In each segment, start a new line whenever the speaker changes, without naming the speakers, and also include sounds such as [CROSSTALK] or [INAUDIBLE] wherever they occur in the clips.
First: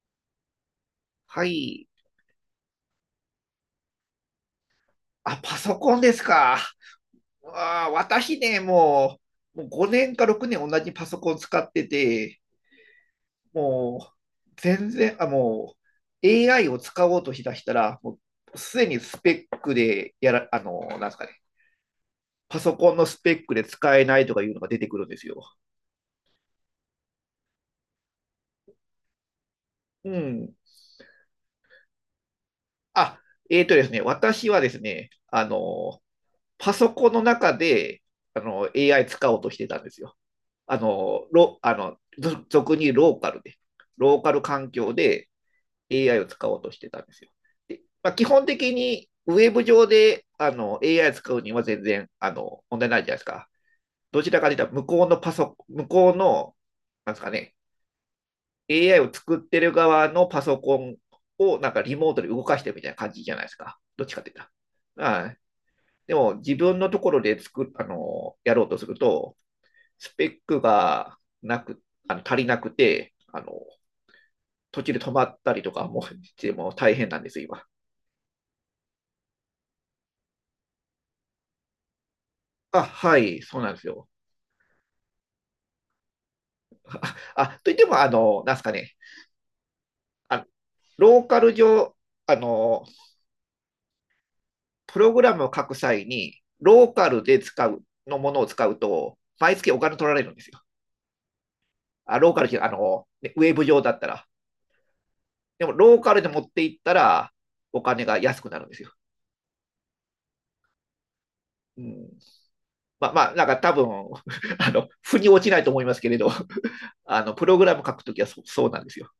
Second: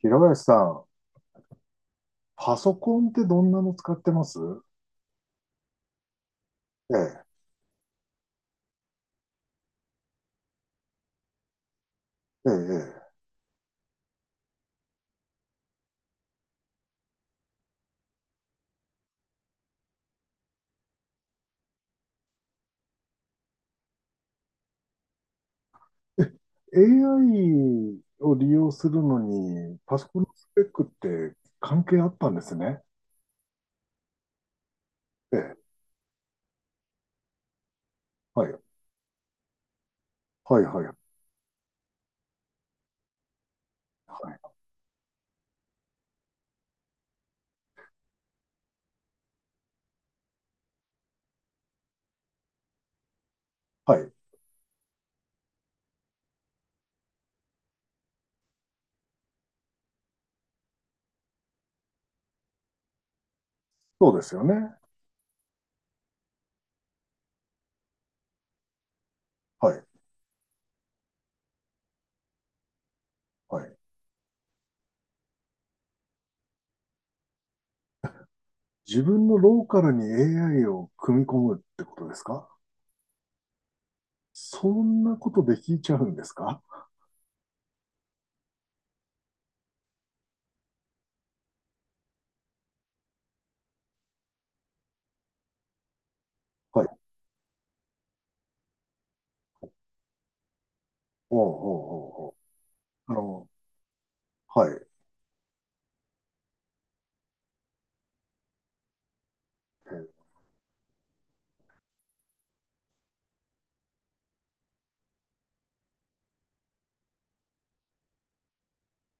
平林さん、
はい。
パソコンってどんなの使ってます？
パソコンですか。
ええ、
私ね、もう5年か6年同じパソコン使ってて、
ええ、
もう、全然、あ、もAI を使おうとしだしたら、もう、すでにスペックでやら、あの、なんですかね、パソコンのスペックで使えないとかいうのが出てくるんですよ。
ええ。AI を利用するのに、パソ
う
コンのス
ん。
ペックって関係あったんですね。
あ、えーとですね、私はですね、
ええ、
パソコンの中で、
はい、
AI 使おうとしてたんですよ。
はい、
あ
はい、はい、
の、ロあの俗にローカルで、ローカル環境で AI を使おうとしてたんですよ。で基本的にウェブ上でAI 使うには全然問題ないじゃないですか。
はい、
どちらかというと、向こうの、なんですかね、AI を作ってる側のパソコンをなんかリモートで動かしてるみたいな感じじゃないですか。どっ
そ
ち
うで
かとい
す
うと。
よね。
はい。でも自分のところで作あのやろうとすると、
はい、
スペックがなく、あの足りなくて、
はい。
途中で止まったりとかもしても大変なんですよ、今。
自分のローカルに AI を組み込むってことですか？
あ、はい、そうなんですよ。
そんなことできちゃうんですか？
あ、といっても、あの、なんですかね、あローカル上、あの、プログラムを書く際に、
は
ロ
い、
ーカルで使うのものを使うと、毎月お金取られるんですよ。
おう
あ、ロ
お
ーカルじゃ、あの、
うおうおう、
ねウェブ上だったら。
はい、
でも、ローカルで持っていったら、お金が安くなるんですよ。
ええ。
うん。まあまあ、なんか多分、[LAUGHS] 腑に落ちないと思いますけれど、プログラム書くときはそうなんですよ。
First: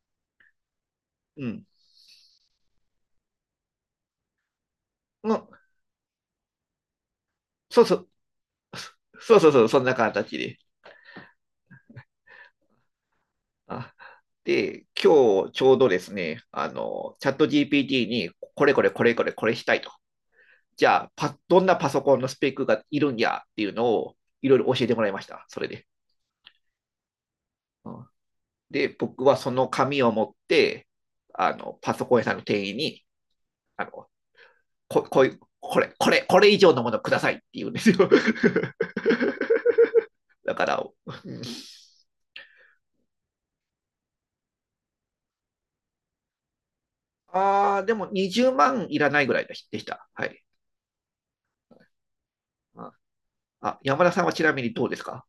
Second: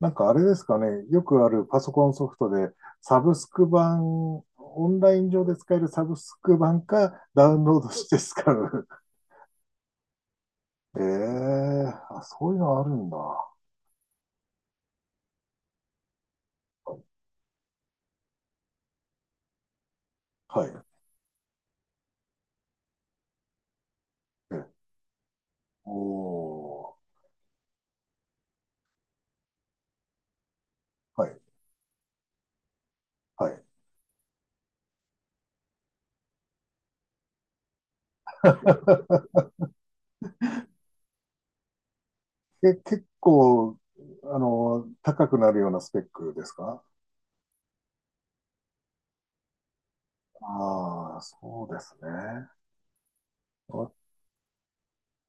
なんかあれですかね、よく
う
ある
ん。
パソコンソフトで、サブスク版、オンライン上
の
で使えるサブスク版か、ダウンロー
そう
ド
そ
し
う、
て使う。
そうそう、そんな形で。
[LAUGHS] ええ、あ、そういうのあるんだ。
あ今日ちょうどですね、チャット GPT に、これこれこれこれこれしたいと。
はい。
じゃあどんなパソコンのスペックがいるんやっていうのをいろいろ教
え、
えてもらいました、それで。
おー、
うん、で、僕はその紙を持って、
はい、
パソコン屋さんの店員に、
はい。
あの、ここういう、これ、これ、これ以上のものくださいって言うんですよ。[LAUGHS] だから、うん
え、結構、高くなるようなスペックですか？
ああ、でも20万いらないぐらいでした。はい。
ああ、そうですね。
あ、
わ
山田さんはちなみにどうですか？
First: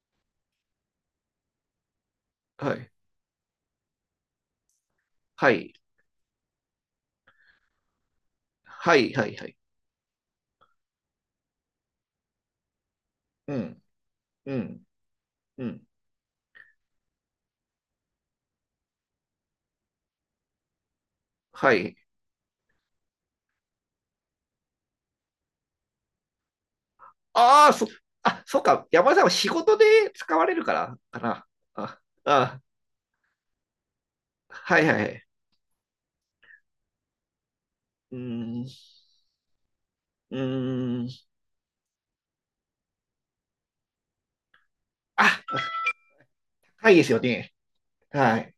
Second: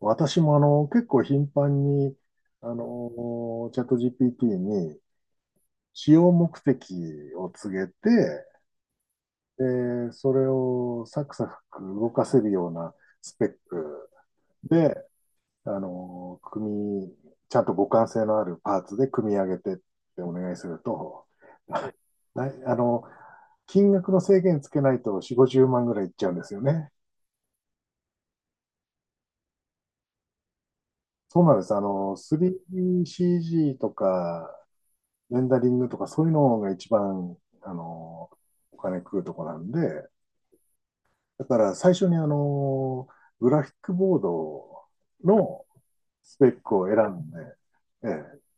私も結構頻繁に、
はい。
チャット GPT に、
はい。
使用目的を告げて、
はい、はい、はい。
で、それをサクサク動かせるようなスペッ
うん、
ク
うん、
で、
う
あ
ん。
の、組ちゃんと互換性のあるパーツで組み上げてってお願いすると、
は
な
い。
[LAUGHS] あの、金額の制限つけないと4、50万ぐらいいっちゃうんですよね。
ああ、そ、そうか。山田さんは仕事で使われるから、か
そう
な。
なんです。
あ、あ、
3CG とか、
はい、はい、はい。
レンダリングとかそういうのが一番、あ
うー
の、
ん、
お金食うとこなんで、
うーん。
だから最初にグラフィックボード
あ、
のスペックを
高い
選
ですよ
んで、
ね。
え
は
え、
い。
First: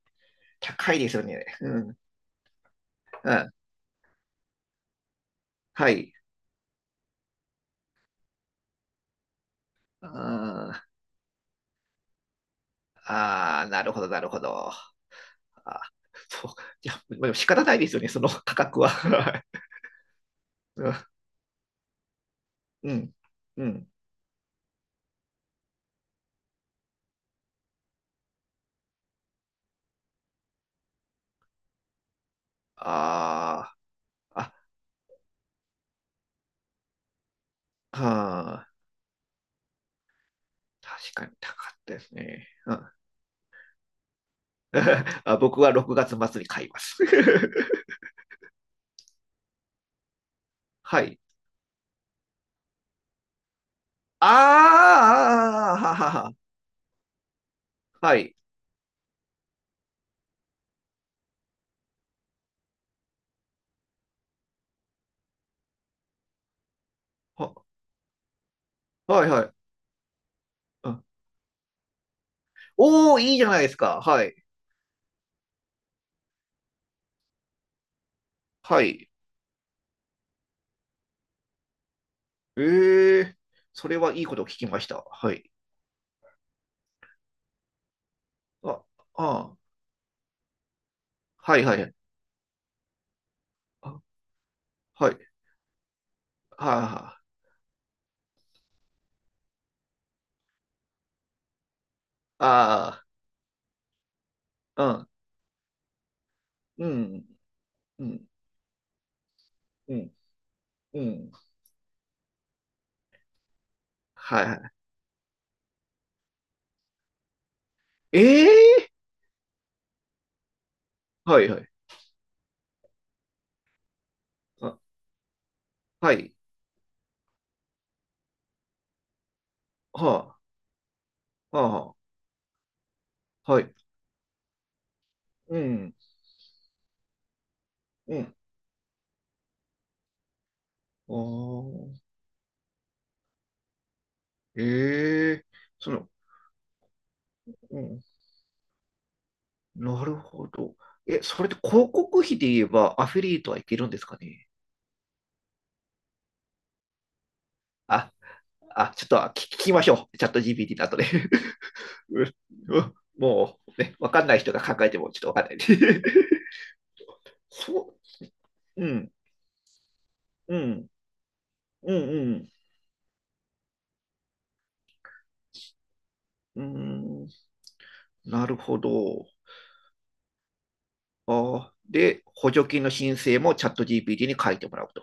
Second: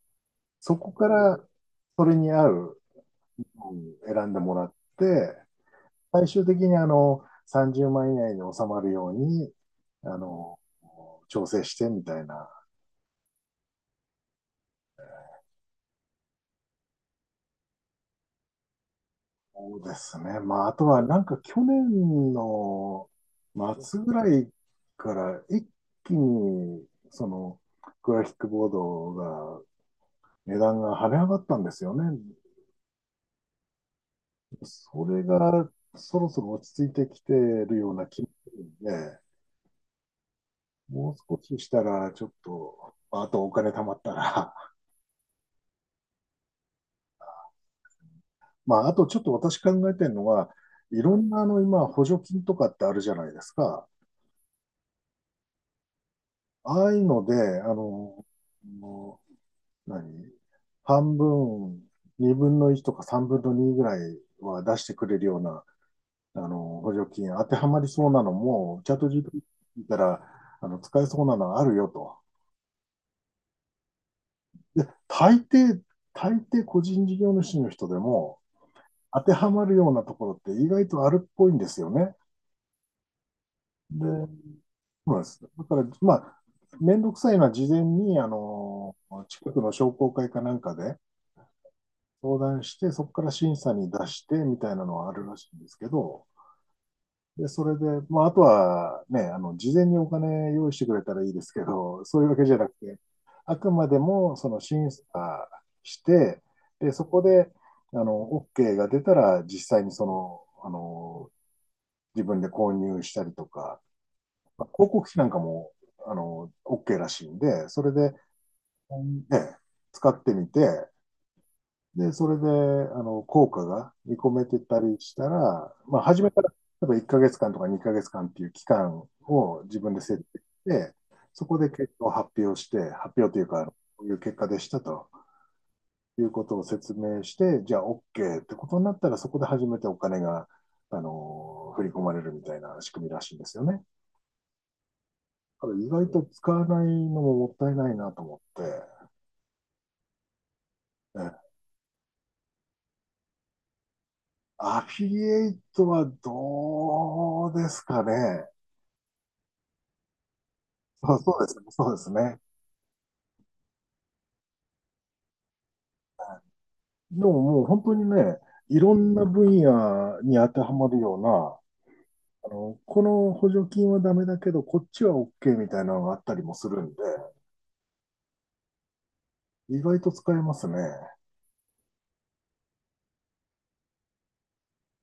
そこ
高い
か
ですよ
ら
ね。うん、
それに合う
うん。
のを選んでもらって、
はい。
最終的に30万以内に収まるように、
あ
あの、
ー
調整してみたいな。
なるほど、なるほど。あそう。いや、までも仕方ないですよね、その価格は。[LAUGHS]
そうですね。まあ、あとはなんか去年
う
の
ん。うん。
末ぐらいから一気に、グラフィックボードが値段が跳ね上がったんですよね。
ああ、
それがそろそろ落ち着いてきてるような気もする
あ、
ん
あ
で、
ー、
もう
確かに
少
高
しし
かっ
た
たで
ら
す
ちょっ
ね。うん、
と、まあとお金貯まったら、
[LAUGHS] 僕は6月末に買います。
[LAUGHS] まああとちょっと私考えてるのは、
[LAUGHS]
い
は
ろ
い。
んな今補助金とかってあるじゃないですか。
ああははは。
ああいうので、
はい。
もう何半分、2分の1とか3分の2ぐらいは出してくれるような補助金当
は、
てはまりそうなのも、チャット
はい
GPT
はい。
見たら、
う
使
ん、
えそうなのあるよと。
おー、いいじゃないですか。はい。
大抵、大抵個人事業主の人でも、
はい。
当てはまるようなところって意外とあるっぽいんですよね。
ええ、それ
で、
はい
そ
いことを聞きました。
うなんで
は
す。
い。
だから、まあ、めんどくさいのは事前に、
あ、あ
近
ー、
くの商工会かなんかで
はいはい。
相談して、そこから審査に出
あ、
してみたいなのは
は
あ
い。
るらしいんですけど、
はあ、
で、それで、まあ、あとはね、事前にお金用意してくれたらいいですけど、[LAUGHS] そういうわけじゃなくて、
あ
あくまでも、その
あ、
審
う
査
ん。
して、
う
で、そこ
ん、
で、
うん、
OK が出たら、実際に
うん、うん。
自分で購入したりとか、
はい
まあ
は
広告費なんかも、OK らしいんで、それで、
い。ええ、
ね、使ってみて、
はいはい。
で、それで、効果が見込めて
あ、
たりしたら、まあ、
は
初め
い。
から、例えば1ヶ月間とか2ヶ月間っていう期間を自分で設
は
定して、そこ
あ、は
で
あ、
結
は
果を発表して、発表という
は
か、
い。
こういう結果でしたと
うん、
いうことを説明して、じゃあ
うん。
OK ってことになったら、そこで初めてお金が、
あ
振り込
あ、
まれるみたいな仕組みらしいんですよね。だ
ええ、
から意
そ
外
の、
と使わないのももったい
う
ない
ん、
なと思って、
なるほど。え、
ね、
それって広告費で言えばアフィリエイトはいけるんですかね？
アフィリエイトはどうですか
あ、
ね。
ちょっと聞き聞きましょう。チャット GPT の後で。
あ、そうですね、そうで
[LAUGHS]
す
うん
ね。
うんもうね、わかんない人が考えてもちょっとわかんないんで。[LAUGHS]
でももう本当
そ
にね、い
う、う
ろ
ん、
んな分野に当
う
てはま
ん、
るような、
うん、
この補助金はダメだけど、こっちは OK みたいなのがあったりも
う
するんで、
ん、うーん、なるほど。
意外と使えますね。
で、補助金の申請もチャット GPT に書いてもらうと。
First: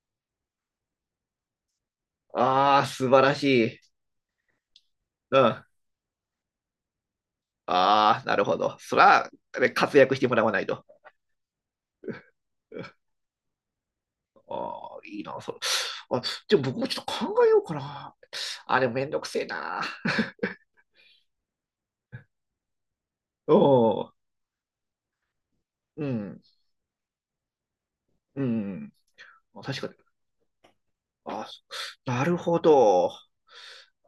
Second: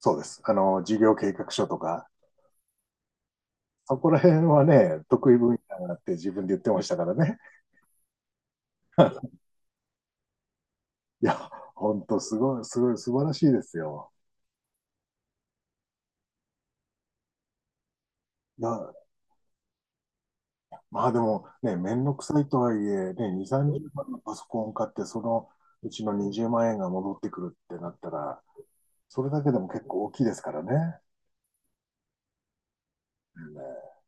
そうです。事業計画書とか、
ああ、素晴らしい。
そこら辺はね、得意
うん。
分
あ
野だって自分で言ってましたからね。
あ、なるほど。そら、
[LAUGHS]
ね、活躍してもらわないと。
いや、本当す
[LAUGHS]
ごい、すごい、素晴らしいですよ。
ああ、いいな、それ。あ、でも僕もちょっと考えようかな。あれ、で
な、
もめんどくせえな。
まあでもね、めんどくさいとはいえ、ね、2、
[LAUGHS] お
30万
お、
のパソコン買って、そのうち
う
の
ん、
20万円が戻ってくるってなったら、
うん。
それだけで
あ、
も
確
結
か
構
に。
大きいですからね。
あ、なるほど。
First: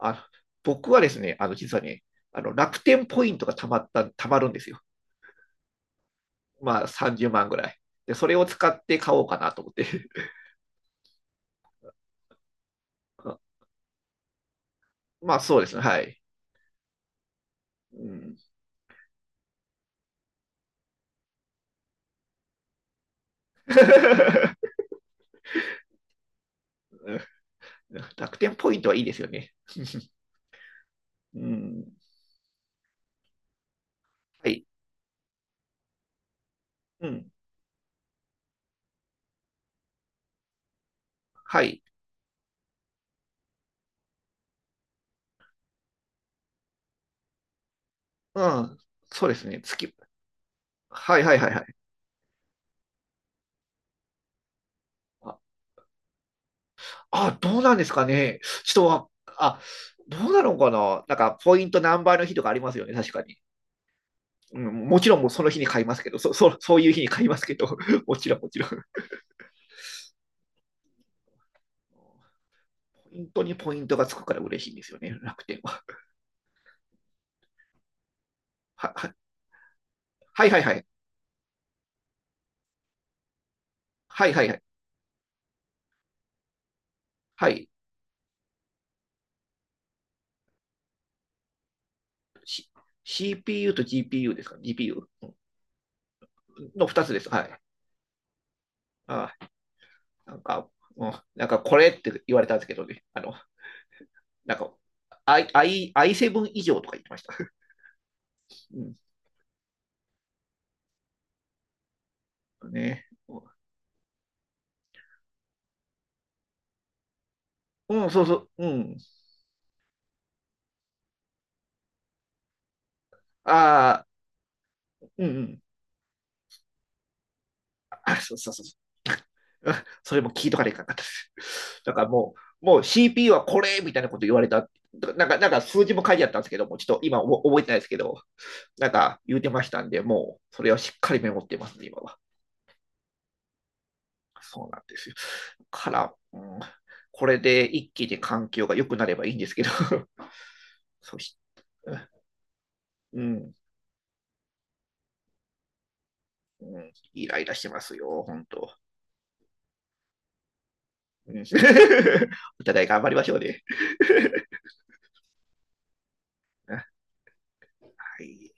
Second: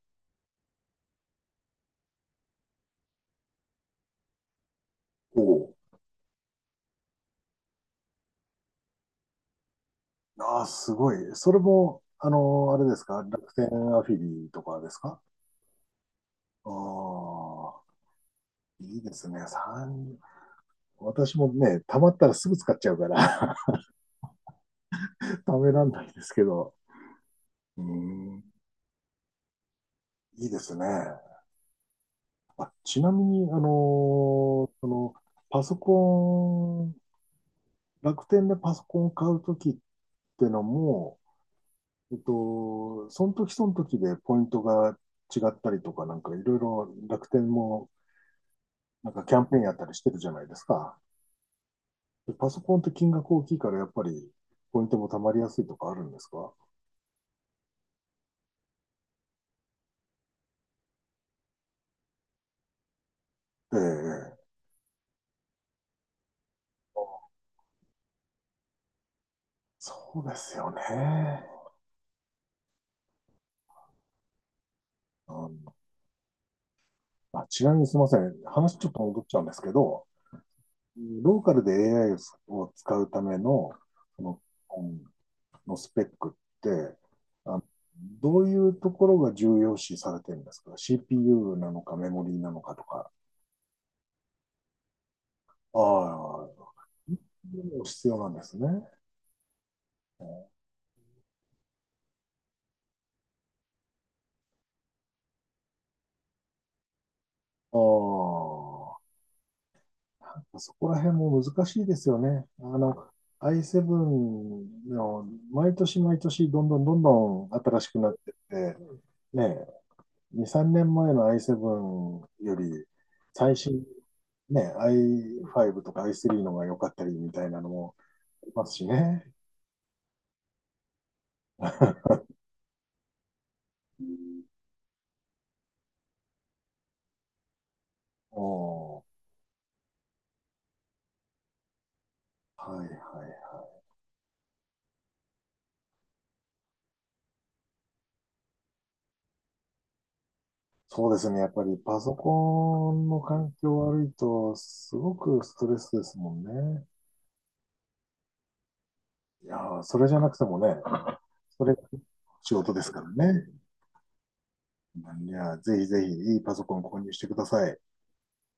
あ、僕はですね、実はね、楽天ポイントがたまるんですよ。
うん、おう、
まあ30万ぐらい。で、それを使って買おうかなと思って。
ああ、すごい。それも、あれですか、楽
[LAUGHS]
天アフィリとかですか？
まあそうですね、はい。
ああ、
うん、
いいですね。3、私もね、貯まったらすぐ使っちゃうから [LAUGHS] 貯めらんないですけど、う
[LAUGHS] 楽
ん、
天ポイントはいいですよね。[LAUGHS]
いいですね。
うん、
あ、ちなみに、
はい、
パソコン、
うん、
楽天でパソコンを買うときってのも、
はい、
その時その時でポイントが違ったりとか、なんかいろいろ楽天も
うん、
なんか
そう
キ
で
ャン
す
ペー
ね、
ンやったり
月。
してるじゃないですか。
はいはいはいはい。
でパソコンって金額大きいからやっぱりポイントも貯ま
あ、
りやすいとかあるんですか？
どうなんですかね。人は、あ、どうなのかな。なんか、ポイント何倍の日とかありますよね、確かに。
ええ、
うん、もちろんもうその日に買いますけど、[LAUGHS] そういう日に買いますけど、[LAUGHS] もちろんもちろん。
そうですよね。
本当にポイントがつくから嬉しいんですよね、
う
楽天
ん。
は。
あ、ちなみにすみません。話ちょっと
は、
戻っ
[LAUGHS]
ちゃうんですけど、
はいはいはい。
ローカルで AI を使うための、そ
はい
の、
はいはい。
のスペックって、
は
あの
い。
どういうところが重要視されてるんですか？ CPU なのかメモリーなのかとか。
CPU と GPU ですか？ GPU
ああ、
の2つです。はい。
必要なんですね。
あー、なんか、うん、なんかこれって言われたんですけどね。なんか、i7 以上とか言ってました。[LAUGHS]
あ
う
あ、そこら辺も難しいですよね。
ん。ね。
I7 の毎年毎年どんどんどんどん新しく
う
な
ん、
っ
そう
てっ
そう。う
て、
ん。
ね、2、3年前の i7 より、最新、
ああ、
ね、
うんうん。
i5 とか i3 の方が良かったりみたいなのも
あ、そう
あ
そ
り
うそ
ま
う。
すしね。
[LAUGHS] それも聞いとかれいかんかったです。だからもう CPU はこれみたいなこと言われた。なんか数字も書いてあったんですけども、ちょっと今覚えてないですけど、なん
お
か言うてましたんで、もうそれはしっかりメモってますね、今は。
はいはい。
そうなんですよ。から、うん、これで一気に環境が良くなればいいんですけど、[LAUGHS]
そうで
そ
すね。
し、
やっぱりパソコンの
う
環
ん、
境悪いと、すごくストレスですもん
う
ね。
ん、イライラしてますよ、本当。
いやー、それじゃなくてもね、
うん、
それが
[LAUGHS]
仕
お
事で
互い
すか
頑張りまし
ら
ょう
ね。
ね。
いや、ぜひぜひいいパソコン購入
[LAUGHS]
してください。
はい。